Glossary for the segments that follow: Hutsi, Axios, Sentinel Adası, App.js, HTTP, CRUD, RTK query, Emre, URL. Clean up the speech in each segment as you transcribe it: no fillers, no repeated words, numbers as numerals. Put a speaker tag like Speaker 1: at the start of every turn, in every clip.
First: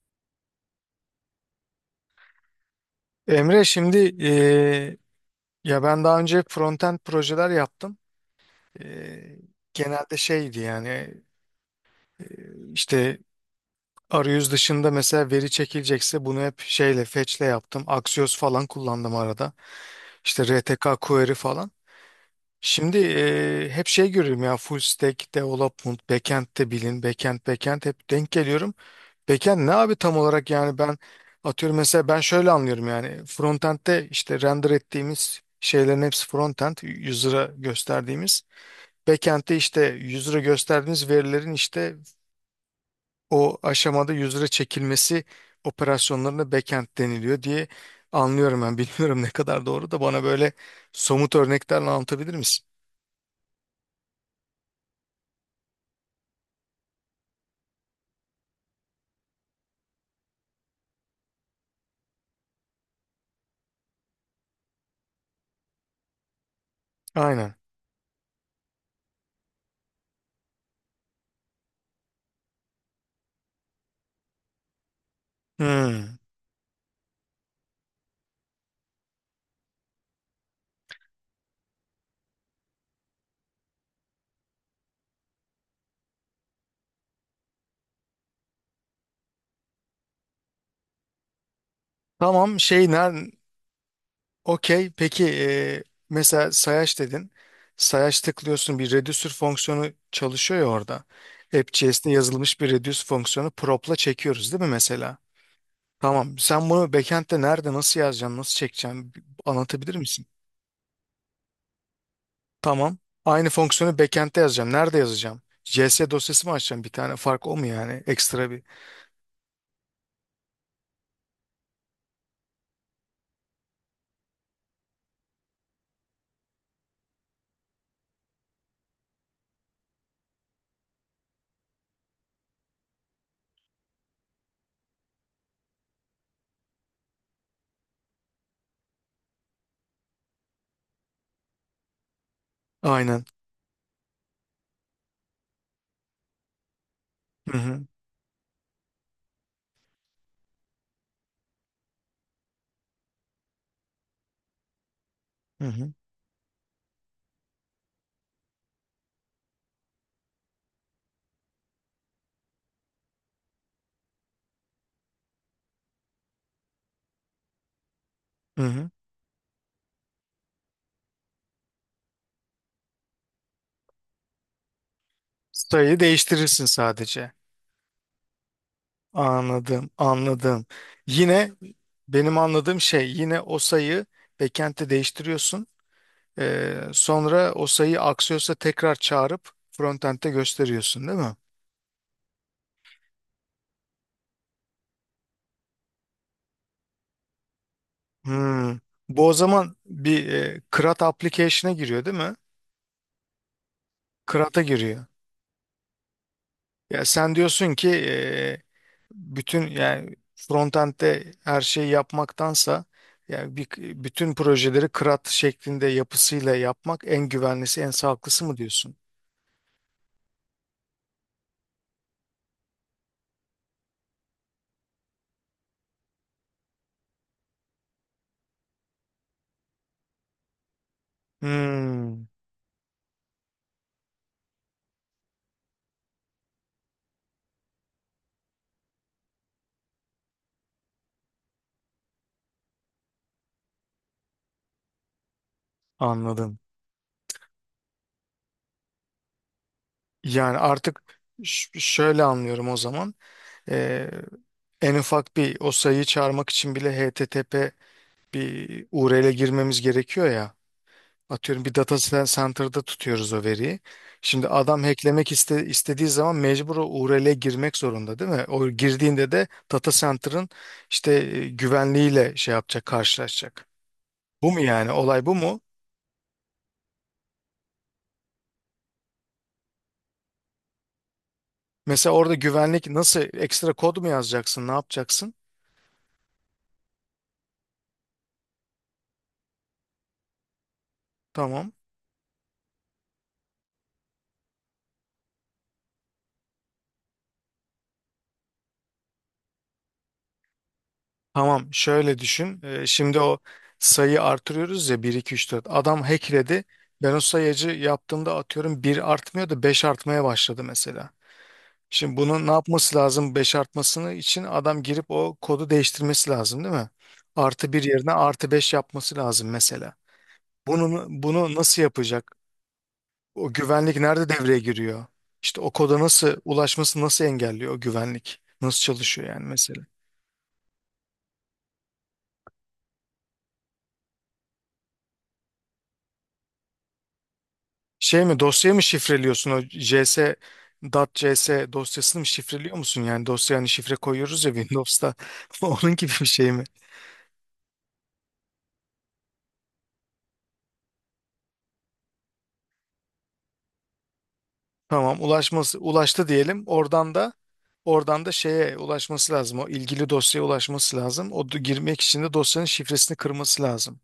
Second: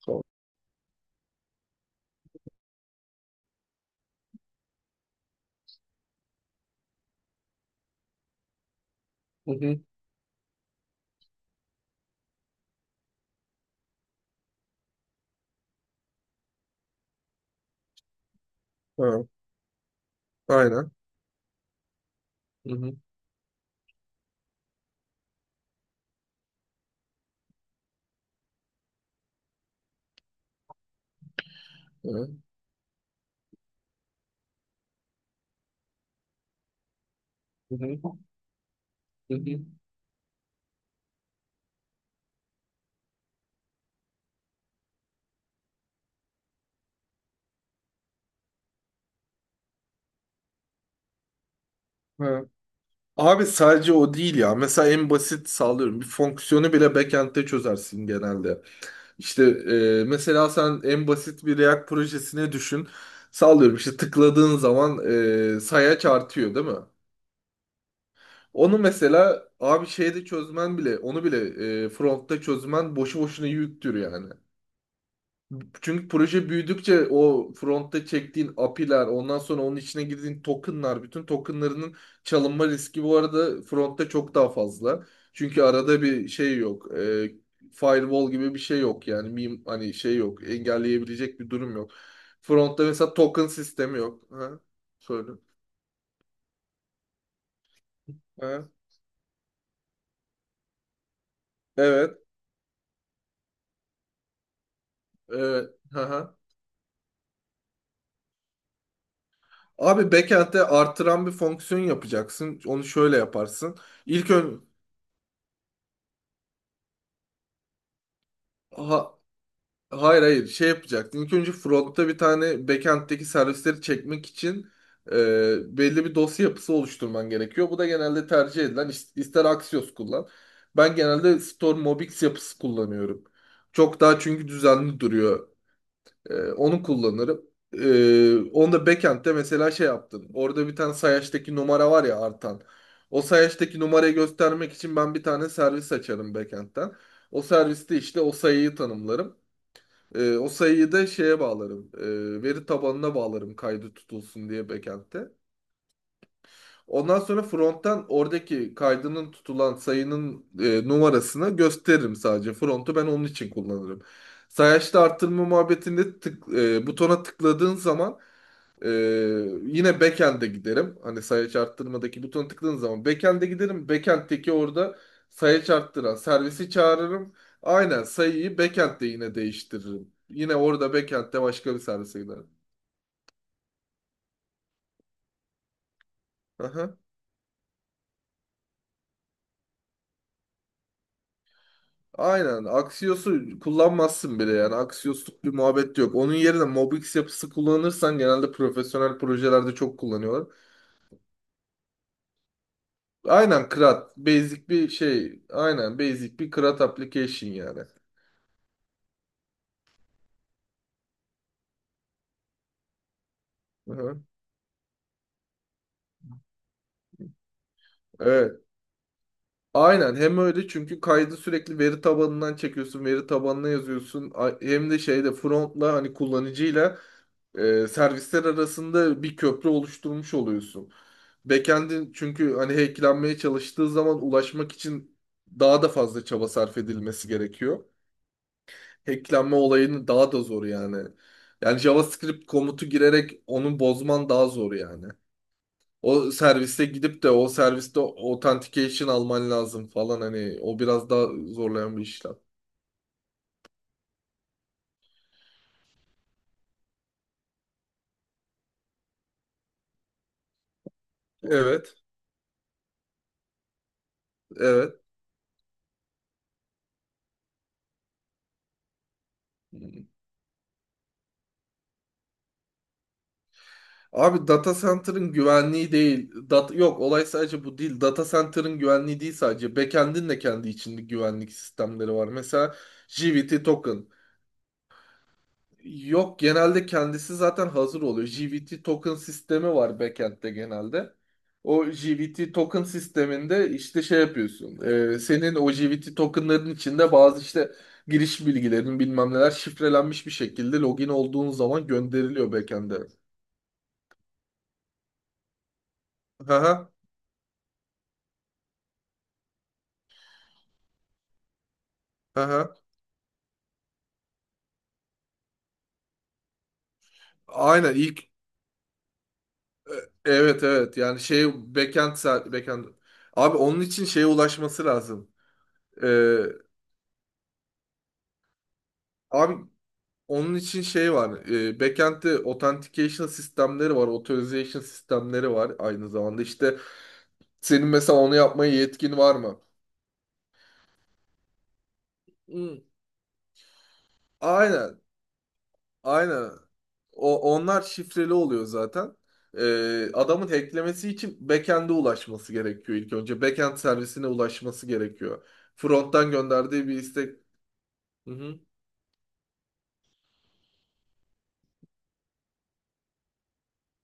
Speaker 1: Sol.
Speaker 2: Emre şimdi ya ben daha önce frontend projeler yaptım. Eee,
Speaker 1: Hı hı.
Speaker 2: genelde şeydi yani işte arayüz dışında mesela veri çekilecekse bunu hep şeyle fetch'le yaptım. Axios falan kullandım
Speaker 1: Ha,
Speaker 2: arada. İşte
Speaker 1: aynen.
Speaker 2: RTK query falan.
Speaker 1: Hı hı.
Speaker 2: Şimdi hep şey görüyorum ya full stack development, backend de bilin, backend backend hep denk geliyorum. Backend ne abi tam olarak yani ben atıyorum mesela ben
Speaker 1: Ha,
Speaker 2: şöyle anlıyorum yani frontend'de işte render ettiğimiz şeylerin hepsi frontend user'a
Speaker 1: hı hı.
Speaker 2: gösterdiğimiz
Speaker 1: Hı
Speaker 2: backend'de
Speaker 1: hı.
Speaker 2: işte user'a gösterdiğimiz verilerin işte o aşamada user'a çekilmesi operasyonlarına backend deniliyor diye anlıyorum ben bilmiyorum ne kadar doğru da bana böyle somut örneklerle anlatabilir
Speaker 1: Ha.
Speaker 2: misin?
Speaker 1: Abi sadece o değil ya. Mesela en basit sallıyorum. Bir fonksiyonu bile backend'te çözersin genelde. İşte, mesela sen en basit bir React projesine düşün. Sallıyorum işte tıkladığın zaman sayaç artıyor değil mi?
Speaker 2: Aynen.
Speaker 1: Onu mesela abi şeyde çözmen bile, onu bile frontta çözmen boşu boşuna yüktür yani. Çünkü
Speaker 2: Hmm.
Speaker 1: proje büyüdükçe o frontta çektiğin API'ler, ondan sonra onun içine girdiğin tokenlar, bütün tokenlarının çalınma riski bu arada frontta çok daha fazla. Çünkü arada bir şey yok. Firewall gibi bir şey yok yani. Hani şey yok. Engelleyebilecek bir durum yok.
Speaker 2: Tamam
Speaker 1: Frontta
Speaker 2: şey
Speaker 1: mesela
Speaker 2: nerede?
Speaker 1: token sistemi yok. Ha?
Speaker 2: Okey. Peki
Speaker 1: Söyle.
Speaker 2: mesela sayaç dedin. Sayaç
Speaker 1: Ha?
Speaker 2: tıklıyorsun bir reducer fonksiyonu çalışıyor ya orada. App.js'te
Speaker 1: Evet.
Speaker 2: yazılmış bir reduce fonksiyonu prop'la çekiyoruz değil mi mesela?
Speaker 1: Evet. Aha.
Speaker 2: Tamam. Sen bunu backend'de nerede nasıl yazacaksın, nasıl çekeceksin bir anlatabilir
Speaker 1: Abi
Speaker 2: misin?
Speaker 1: backend'de artıran bir fonksiyon yapacaksın. Onu
Speaker 2: Tamam.
Speaker 1: şöyle
Speaker 2: Aynı
Speaker 1: yaparsın.
Speaker 2: fonksiyonu
Speaker 1: İlk
Speaker 2: backend'de yazacağım. Nerede yazacağım? JS dosyası mı açacağım bir tane? Fark o mu yani? Ekstra bir.
Speaker 1: ön... Hayır, hayır, şey yapacaktın. İlk önce frontta bir tane backend'deki servisleri çekmek için belli bir dosya yapısı oluşturman gerekiyor. Bu da genelde tercih edilen ister Axios kullan. Ben genelde Storm Mobix yapısı kullanıyorum. Çok daha çünkü düzenli duruyor. Onu kullanırım. Onu da backend'de mesela şey yaptın. Orada bir tane sayaçtaki numara var ya, artan. O
Speaker 2: Aynen.
Speaker 1: sayaçtaki numarayı göstermek için ben bir tane servis açarım backend'den. O
Speaker 2: Hı hı.
Speaker 1: serviste işte o sayıyı tanımlarım. O sayıyı da şeye bağlarım. Veri tabanına bağlarım kaydı tutulsun diye backend'te.
Speaker 2: Hı hı.
Speaker 1: Ondan sonra front'tan oradaki kaydının tutulan sayının numarasını gösteririm sadece. Front'u ben onun için kullanırım. Sayaçta arttırma muhabbetinde butona tıkladığın zaman
Speaker 2: Hı
Speaker 1: ee,
Speaker 2: hı.
Speaker 1: yine backend'e giderim. Hani sayaç arttırmadaki butona tıkladığın zaman backend'e giderim. Backend'teki orada sayaç
Speaker 2: Sayıyı
Speaker 1: arttıran
Speaker 2: değiştirirsin
Speaker 1: servisi
Speaker 2: sadece.
Speaker 1: çağırırım. Aynen, sayıyı backend'de yine
Speaker 2: Anladım,
Speaker 1: değiştiririm. Yine
Speaker 2: anladım.
Speaker 1: orada backend'de
Speaker 2: Yine
Speaker 1: başka bir servise
Speaker 2: benim
Speaker 1: giderim.
Speaker 2: anladığım şey yine o sayı backend'te değiştiriyorsun.
Speaker 1: Aha.
Speaker 2: Sonra o sayı Axios'a tekrar çağırıp frontend'de gösteriyorsun değil mi?
Speaker 1: Aynen. Axios'u kullanmazsın bile yani. Axios'luk bir muhabbet yok. Onun yerine Mobix yapısı kullanırsan genelde
Speaker 2: Hmm.
Speaker 1: profesyonel
Speaker 2: Bu o
Speaker 1: projelerde
Speaker 2: zaman
Speaker 1: çok
Speaker 2: bir
Speaker 1: kullanıyorlar.
Speaker 2: CRUD application'a giriyor değil mi?
Speaker 1: Aynen CRUD.
Speaker 2: CRUD'a
Speaker 1: Basic bir
Speaker 2: giriyor.
Speaker 1: şey. Aynen basic bir CRUD
Speaker 2: Ya sen
Speaker 1: application
Speaker 2: diyorsun
Speaker 1: yani.
Speaker 2: ki bütün yani frontend'de her şeyi yapmaktansa yani bir,
Speaker 1: Aha.
Speaker 2: bütün projeleri CRUD şeklinde yapısıyla yapmak en güvenlisi, en sağlıklısı mı
Speaker 1: Evet.
Speaker 2: diyorsun?
Speaker 1: Aynen, hem öyle çünkü kaydı sürekli veri tabanından çekiyorsun, veri tabanına yazıyorsun. Hem de şeyde frontla hani kullanıcıyla servisler arasında bir köprü oluşturmuş oluyorsun. Backend'in
Speaker 2: Hmm,
Speaker 1: çünkü hani hacklenmeye çalıştığı zaman ulaşmak için daha da fazla çaba sarf edilmesi gerekiyor. Hacklenme olayını daha da zor yani. Yani JavaScript komutu girerek onu bozman daha zor yani. O
Speaker 2: anladım.
Speaker 1: serviste gidip de o serviste authentication alman lazım falan,
Speaker 2: Yani
Speaker 1: hani o
Speaker 2: artık
Speaker 1: biraz daha zorlayan bir
Speaker 2: şöyle
Speaker 1: işlem.
Speaker 2: anlıyorum o zaman. Ee, en ufak bir o sayıyı çağırmak için bile HTTP bir URL'e girmemiz gerekiyor ya. Atıyorum bir
Speaker 1: Evet.
Speaker 2: data center'da tutuyoruz o veriyi. Şimdi adam
Speaker 1: Evet.
Speaker 2: hacklemek istediği zaman mecbur o URL'e girmek zorunda değil mi? O girdiğinde de data center'ın işte güvenliğiyle şey yapacak, karşılaşacak.
Speaker 1: Abi
Speaker 2: Bu mu
Speaker 1: data
Speaker 2: yani? Olay
Speaker 1: center'ın
Speaker 2: bu mu?
Speaker 1: güvenliği değil. Yok, olay sadece bu değil. Data center'ın güvenliği değil sadece. Backend'in de kendi içinde güvenlik sistemleri
Speaker 2: Mesela
Speaker 1: var.
Speaker 2: orada
Speaker 1: Mesela
Speaker 2: güvenlik nasıl
Speaker 1: JWT
Speaker 2: ekstra kod
Speaker 1: token.
Speaker 2: mu yazacaksın, ne yapacaksın?
Speaker 1: Yok, genelde kendisi zaten hazır oluyor. JWT token sistemi var backend'de genelde.
Speaker 2: Tamam.
Speaker 1: O JWT token sisteminde işte şey yapıyorsun. Senin o JWT tokenların içinde bazı işte giriş bilgilerin bilmem neler şifrelenmiş bir şekilde login olduğun
Speaker 2: Tamam
Speaker 1: zaman
Speaker 2: şöyle
Speaker 1: gönderiliyor
Speaker 2: düşün. Şimdi
Speaker 1: backend'e.
Speaker 2: o sayı artırıyoruz ya bir 2 3 4. Adam
Speaker 1: Hı
Speaker 2: hackledi.
Speaker 1: hı.
Speaker 2: Ben o sayacı yaptığımda atıyorum bir artmıyor da 5 artmaya başladı mesela. Şimdi bunun ne yapması lazım 5 artmasını için adam girip o kodu değiştirmesi lazım değil mi? Artı bir
Speaker 1: Aynen.
Speaker 2: yerine artı 5 yapması lazım
Speaker 1: E,
Speaker 2: mesela.
Speaker 1: evet, evet,
Speaker 2: Bunu,
Speaker 1: yani şey,
Speaker 2: bunu nasıl yapacak?
Speaker 1: backend,
Speaker 2: O
Speaker 1: abi onun
Speaker 2: güvenlik
Speaker 1: için şeye
Speaker 2: nerede devreye
Speaker 1: ulaşması
Speaker 2: giriyor?
Speaker 1: lazım.
Speaker 2: İşte o koda nasıl
Speaker 1: Ee,
Speaker 2: ulaşması nasıl engelliyor o güvenlik? Nasıl çalışıyor yani
Speaker 1: Abi,
Speaker 2: mesela?
Speaker 1: onun için şey var. Backend'de authentication sistemleri var. Authorization sistemleri var aynı zamanda. İşte senin mesela
Speaker 2: Şey
Speaker 1: onu
Speaker 2: mi
Speaker 1: yapmaya
Speaker 2: dosyayı mı
Speaker 1: yetkin var
Speaker 2: şifreliyorsun
Speaker 1: mı?
Speaker 2: o CS .dot .cs dosyasını mı şifreliyor
Speaker 1: Hmm.
Speaker 2: musun yani dosya hani şifre koyuyoruz ya
Speaker 1: Aynen.
Speaker 2: Windows'ta onun gibi bir
Speaker 1: Aynen.
Speaker 2: şey mi?
Speaker 1: O, onlar şifreli oluyor zaten. Adamın hacklemesi için backend'e ulaşması gerekiyor ilk önce. Backend servisine ulaşması
Speaker 2: Tamam
Speaker 1: gerekiyor.
Speaker 2: ulaşması ulaştı
Speaker 1: Front'tan
Speaker 2: diyelim
Speaker 1: gönderdiği bir
Speaker 2: oradan da
Speaker 1: istek.
Speaker 2: oradan da
Speaker 1: Hı hı.
Speaker 2: şeye ulaşması lazım o ilgili dosyaya ulaşması lazım o girmek için de dosyanın şifresini kırması lazım.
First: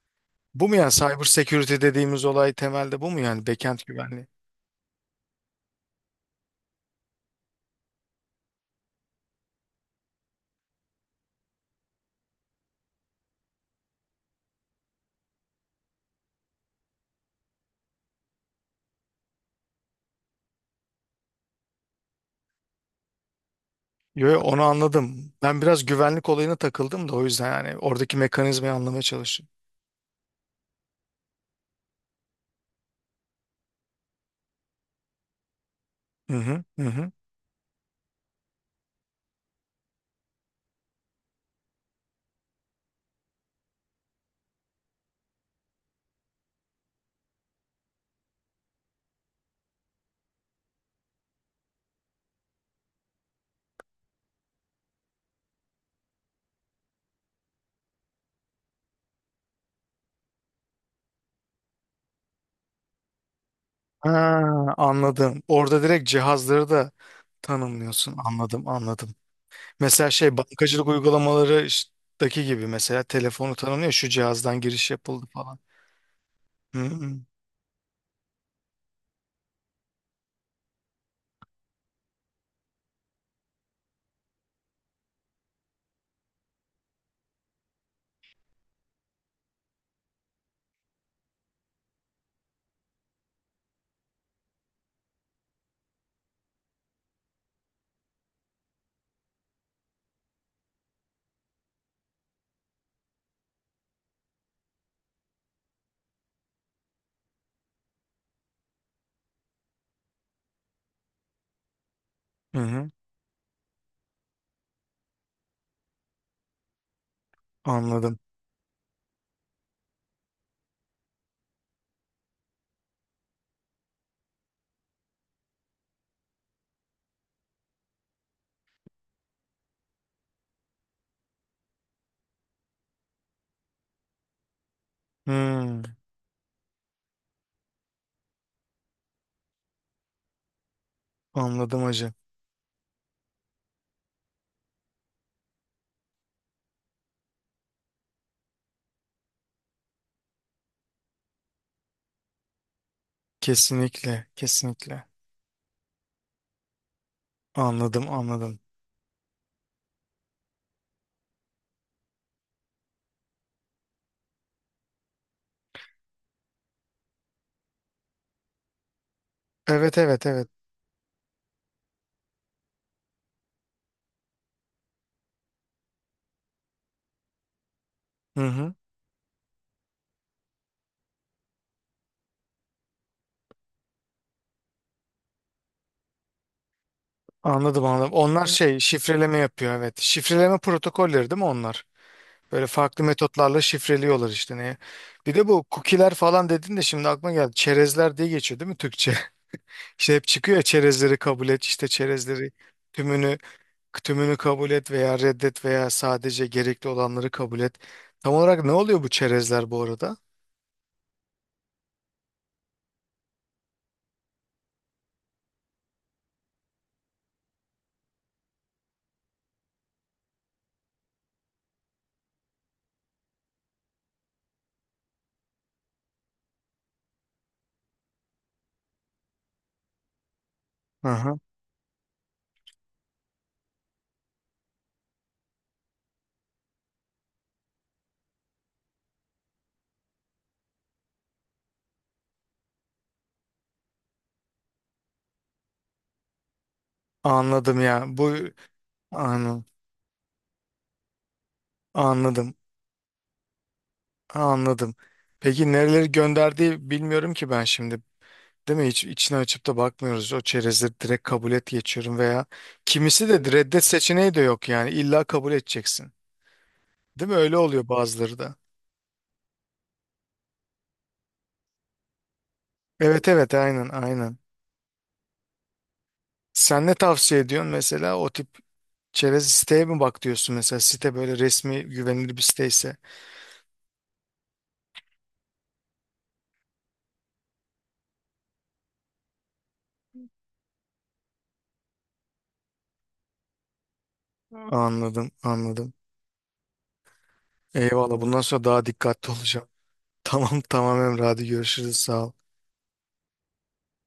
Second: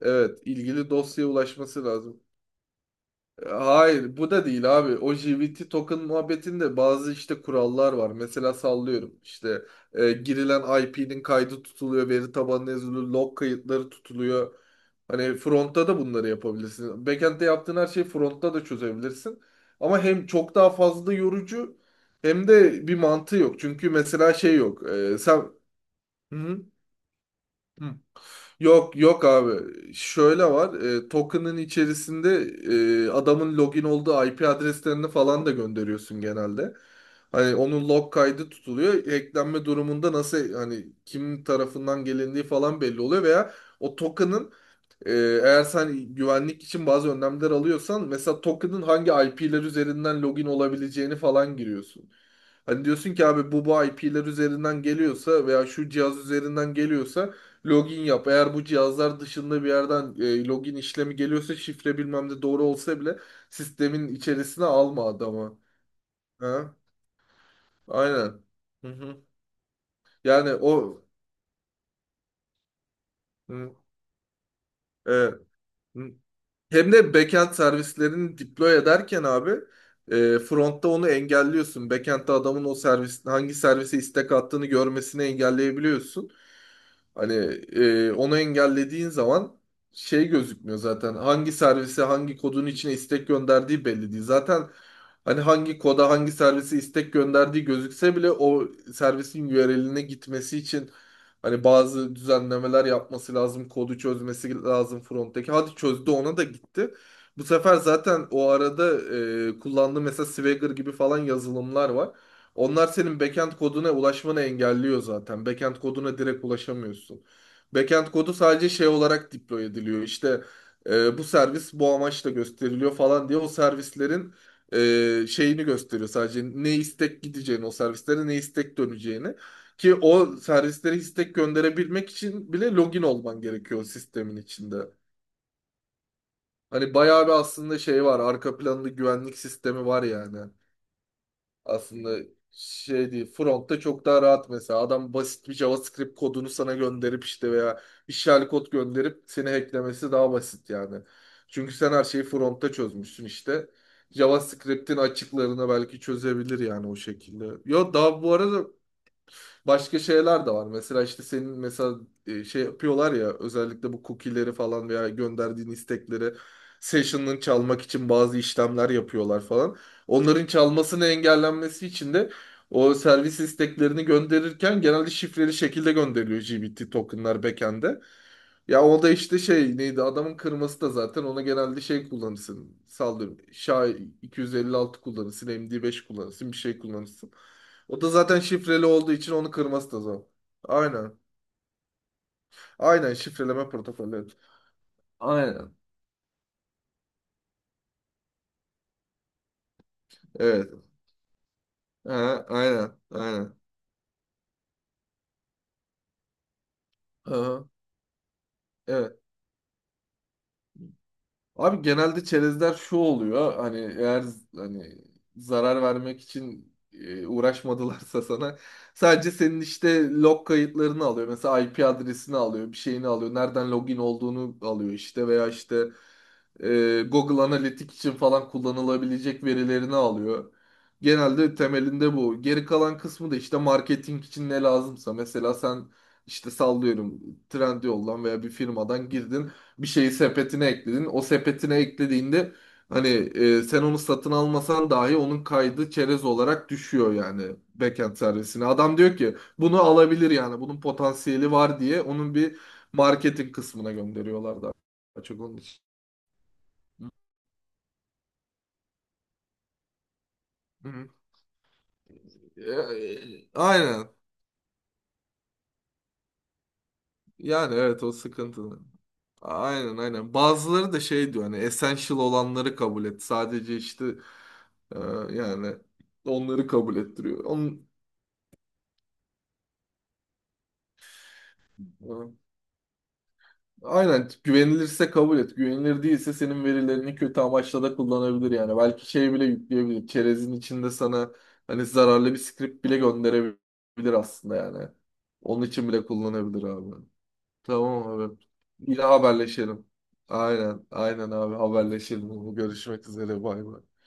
Speaker 1: Evet,
Speaker 2: Bu mu yani
Speaker 1: ilgili
Speaker 2: cyber
Speaker 1: dosyaya
Speaker 2: security
Speaker 1: ulaşması lazım.
Speaker 2: dediğimiz olay temelde bu mu yani backend
Speaker 1: Hayır,
Speaker 2: güvenliği?
Speaker 1: bu da değil abi. O JWT token muhabbetinde bazı işte kurallar var. Mesela sallıyorum işte girilen IP'nin kaydı tutuluyor, veri tabanına yazılıyor, log kayıtları tutuluyor. Hani frontta da bunları yapabilirsin. Backend'de yaptığın her şeyi frontta da çözebilirsin. Ama hem çok daha fazla yorucu, hem de bir mantığı yok. Çünkü
Speaker 2: Yo,
Speaker 1: mesela
Speaker 2: yo,
Speaker 1: şey
Speaker 2: onu
Speaker 1: yok.
Speaker 2: anladım.
Speaker 1: Sen...
Speaker 2: Ben biraz güvenlik olayına
Speaker 1: Hı
Speaker 2: takıldım da o yüzden yani
Speaker 1: hı.
Speaker 2: oradaki mekanizmayı
Speaker 1: Yok,
Speaker 2: anlamaya
Speaker 1: yok abi.
Speaker 2: çalışıyorum.
Speaker 1: Şöyle var. Token'ın içerisinde adamın login olduğu IP adreslerini falan da gönderiyorsun
Speaker 2: Hı hı,
Speaker 1: genelde.
Speaker 2: hı hı.
Speaker 1: Hani onun log kaydı tutuluyor. Hacklenme durumunda nasıl hani kim tarafından gelindiği falan belli oluyor veya o token'ın e, eğer sen güvenlik için bazı önlemler alıyorsan mesela token'ın hangi IP'ler üzerinden login olabileceğini falan giriyorsun. Hani diyorsun ki abi bu IP'ler üzerinden geliyorsa veya şu cihaz üzerinden geliyorsa login yap. Eğer bu cihazlar dışında bir yerden login işlemi geliyorsa şifre bilmem de doğru olsa bile sistemin
Speaker 2: Ha,
Speaker 1: içerisine alma
Speaker 2: anladım.
Speaker 1: adamı.
Speaker 2: Orada direkt cihazları
Speaker 1: Ha?
Speaker 2: da tanımlıyorsun.
Speaker 1: Aynen.
Speaker 2: Anladım,
Speaker 1: Hı
Speaker 2: anladım.
Speaker 1: hı.
Speaker 2: Mesela şey
Speaker 1: Yani
Speaker 2: bankacılık
Speaker 1: o...
Speaker 2: uygulamaları gibi mesela telefonu
Speaker 1: Hı.
Speaker 2: tanımlıyor. Şu cihazdan giriş yapıldı
Speaker 1: Evet.
Speaker 2: falan.
Speaker 1: Hı.
Speaker 2: Hı
Speaker 1: Hem de
Speaker 2: hı.
Speaker 1: backend servislerini deploy ederken abi frontta onu engelliyorsun. Backend'de adamın o servis hangi servise istek attığını görmesini engelleyebiliyorsun. Hani onu engellediğin zaman şey gözükmüyor zaten. Hangi servise hangi kodun içine istek gönderdiği belli değil. Zaten hani hangi koda hangi servise istek gönderdiği gözükse bile o servisin URL'ine gitmesi için hani bazı düzenlemeler yapması lazım, kodu çözmesi lazım fronttaki. Hadi, çözdü, ona da gitti. Bu sefer zaten o arada kullandığı mesela Swagger gibi falan yazılımlar var.
Speaker 2: Hı
Speaker 1: Onlar
Speaker 2: hı.
Speaker 1: senin backend koduna ulaşmanı engelliyor zaten. Backend koduna direkt ulaşamıyorsun. Backend
Speaker 2: Anladım.
Speaker 1: kodu sadece şey olarak deploy ediliyor. İşte bu servis bu amaçla gösteriliyor falan diye o servislerin şeyini gösteriyor sadece, ne istek gideceğini o servislere, ne istek döneceğini. Ki o servislere istek gönderebilmek için bile login olman gerekiyor o sistemin içinde.
Speaker 2: Hı,
Speaker 1: Hani bayağı bir aslında şey var. Arka planlı güvenlik sistemi var yani.
Speaker 2: anladım hacı.
Speaker 1: Aslında şey değil. Front'ta çok daha rahat mesela. Adam basit bir JavaScript kodunu sana gönderip işte veya işgal kod gönderip seni hacklemesi daha basit yani. Çünkü sen her şeyi front'ta çözmüşsün işte.
Speaker 2: Kesinlikle,
Speaker 1: JavaScript'in
Speaker 2: kesinlikle.
Speaker 1: açıklarını belki çözebilir yani o şekilde. Yo,
Speaker 2: Anladım,
Speaker 1: daha bu
Speaker 2: anladım.
Speaker 1: arada başka şeyler de var. Mesela işte senin mesela şey yapıyorlar ya, özellikle bu cookie'leri falan veya gönderdiğin istekleri session'ın çalmak için bazı işlemler yapıyorlar falan.
Speaker 2: Evet, evet,
Speaker 1: Onların
Speaker 2: evet.
Speaker 1: çalmasını engellenmesi için de o servis isteklerini gönderirken genelde şifreli şekilde gönderiliyor GBT tokenlar backend'e.
Speaker 2: Hı hı.
Speaker 1: Ya o da işte şey neydi adamın kırması da zaten, ona genelde şey kullanırsın. Sallıyorum. SHA 256 kullanırsın. MD5 kullanırsın. Bir şey kullanırsın.
Speaker 2: Anladım,
Speaker 1: O da
Speaker 2: anladım.
Speaker 1: zaten
Speaker 2: Onlar şey
Speaker 1: şifreli olduğu için
Speaker 2: şifreleme
Speaker 1: onu
Speaker 2: yapıyor
Speaker 1: kırması
Speaker 2: evet.
Speaker 1: da zor.
Speaker 2: Şifreleme
Speaker 1: Aynen.
Speaker 2: protokolleri değil mi onlar? Böyle farklı
Speaker 1: Aynen
Speaker 2: metotlarla
Speaker 1: şifreleme protokolü.
Speaker 2: şifreliyorlar
Speaker 1: Evet.
Speaker 2: işte neye. Bir de bu
Speaker 1: Aynen.
Speaker 2: cookie'ler falan dedin de şimdi aklıma geldi. Çerezler diye geçiyor değil mi Türkçe? İşte hep çıkıyor ya
Speaker 1: Evet.
Speaker 2: çerezleri kabul et, işte
Speaker 1: Ha,
Speaker 2: çerezleri
Speaker 1: aynen.
Speaker 2: tümünü
Speaker 1: Aynen.
Speaker 2: Tümünü kabul et veya reddet veya sadece gerekli olanları kabul
Speaker 1: Aha,
Speaker 2: et. Tam olarak ne oluyor bu
Speaker 1: evet.
Speaker 2: çerezler bu arada?
Speaker 1: Abi genelde çerezler şu oluyor. Hani eğer hani zarar vermek için uğraşmadılarsa sana sadece senin işte log kayıtlarını alıyor. Mesela IP adresini alıyor, bir şeyini alıyor. Nereden login olduğunu alıyor işte veya işte Google Analytics için falan kullanılabilecek verilerini alıyor.
Speaker 2: Aha.
Speaker 1: Genelde temelinde bu. Geri kalan kısmı da işte marketing için ne lazımsa. Mesela sen işte sallıyorum Trendyol'dan veya bir firmadan girdin bir şeyi sepetine ekledin. O sepetine eklediğinde hani sen onu satın almasan dahi onun kaydı çerez olarak düşüyor yani
Speaker 2: Anladım ya.
Speaker 1: backend
Speaker 2: Bu
Speaker 1: servisine. Adam diyor ki
Speaker 2: anladım.
Speaker 1: bunu alabilir yani bunun potansiyeli var diye onun
Speaker 2: Anladım.
Speaker 1: bir marketing kısmına
Speaker 2: Ha,
Speaker 1: gönderiyorlar da
Speaker 2: anladım.
Speaker 1: açık onun
Speaker 2: Peki
Speaker 1: için.
Speaker 2: nereleri gönderdiği
Speaker 1: Hı
Speaker 2: bilmiyorum ki ben şimdi. Değil mi? Hiç içine açıp da bakmıyoruz. O çerezleri
Speaker 1: hı.
Speaker 2: direkt kabul et geçiyorum veya kimisi de reddet
Speaker 1: Aynen.
Speaker 2: seçeneği de yok yani. İlla kabul edeceksin. Değil mi? Öyle
Speaker 1: Yani
Speaker 2: oluyor
Speaker 1: evet o
Speaker 2: bazıları da.
Speaker 1: sıkıntı. Aynen, aynen. Bazıları da şey diyor, hani essential olanları kabul et.
Speaker 2: Evet evet
Speaker 1: Sadece
Speaker 2: aynen
Speaker 1: işte
Speaker 2: aynen.
Speaker 1: e, yani onları
Speaker 2: Sen ne
Speaker 1: kabul
Speaker 2: tavsiye
Speaker 1: ettiriyor.
Speaker 2: ediyorsun
Speaker 1: Onun,
Speaker 2: mesela o tip çerez siteye mi bak diyorsun mesela site böyle resmi güvenilir bir siteyse.
Speaker 1: aynen güvenilirse kabul et. Güvenilir değilse senin verilerini kötü amaçla da kullanabilir yani. Belki şey bile yükleyebilir. Çerezin içinde sana hani zararlı bir script bile gönderebilir aslında yani.
Speaker 2: Anladım
Speaker 1: Onun için
Speaker 2: anladım.
Speaker 1: bile kullanabilir abi. Tamam
Speaker 2: Eyvallah
Speaker 1: abi.
Speaker 2: bundan sonra daha
Speaker 1: Yine
Speaker 2: dikkatli olacağım.
Speaker 1: haberleşelim.
Speaker 2: Tamam
Speaker 1: Aynen,
Speaker 2: tamam Emre
Speaker 1: aynen
Speaker 2: hadi
Speaker 1: abi,
Speaker 2: görüşürüz sağ ol.
Speaker 1: haberleşelim. Görüşmek üzere, bay bay.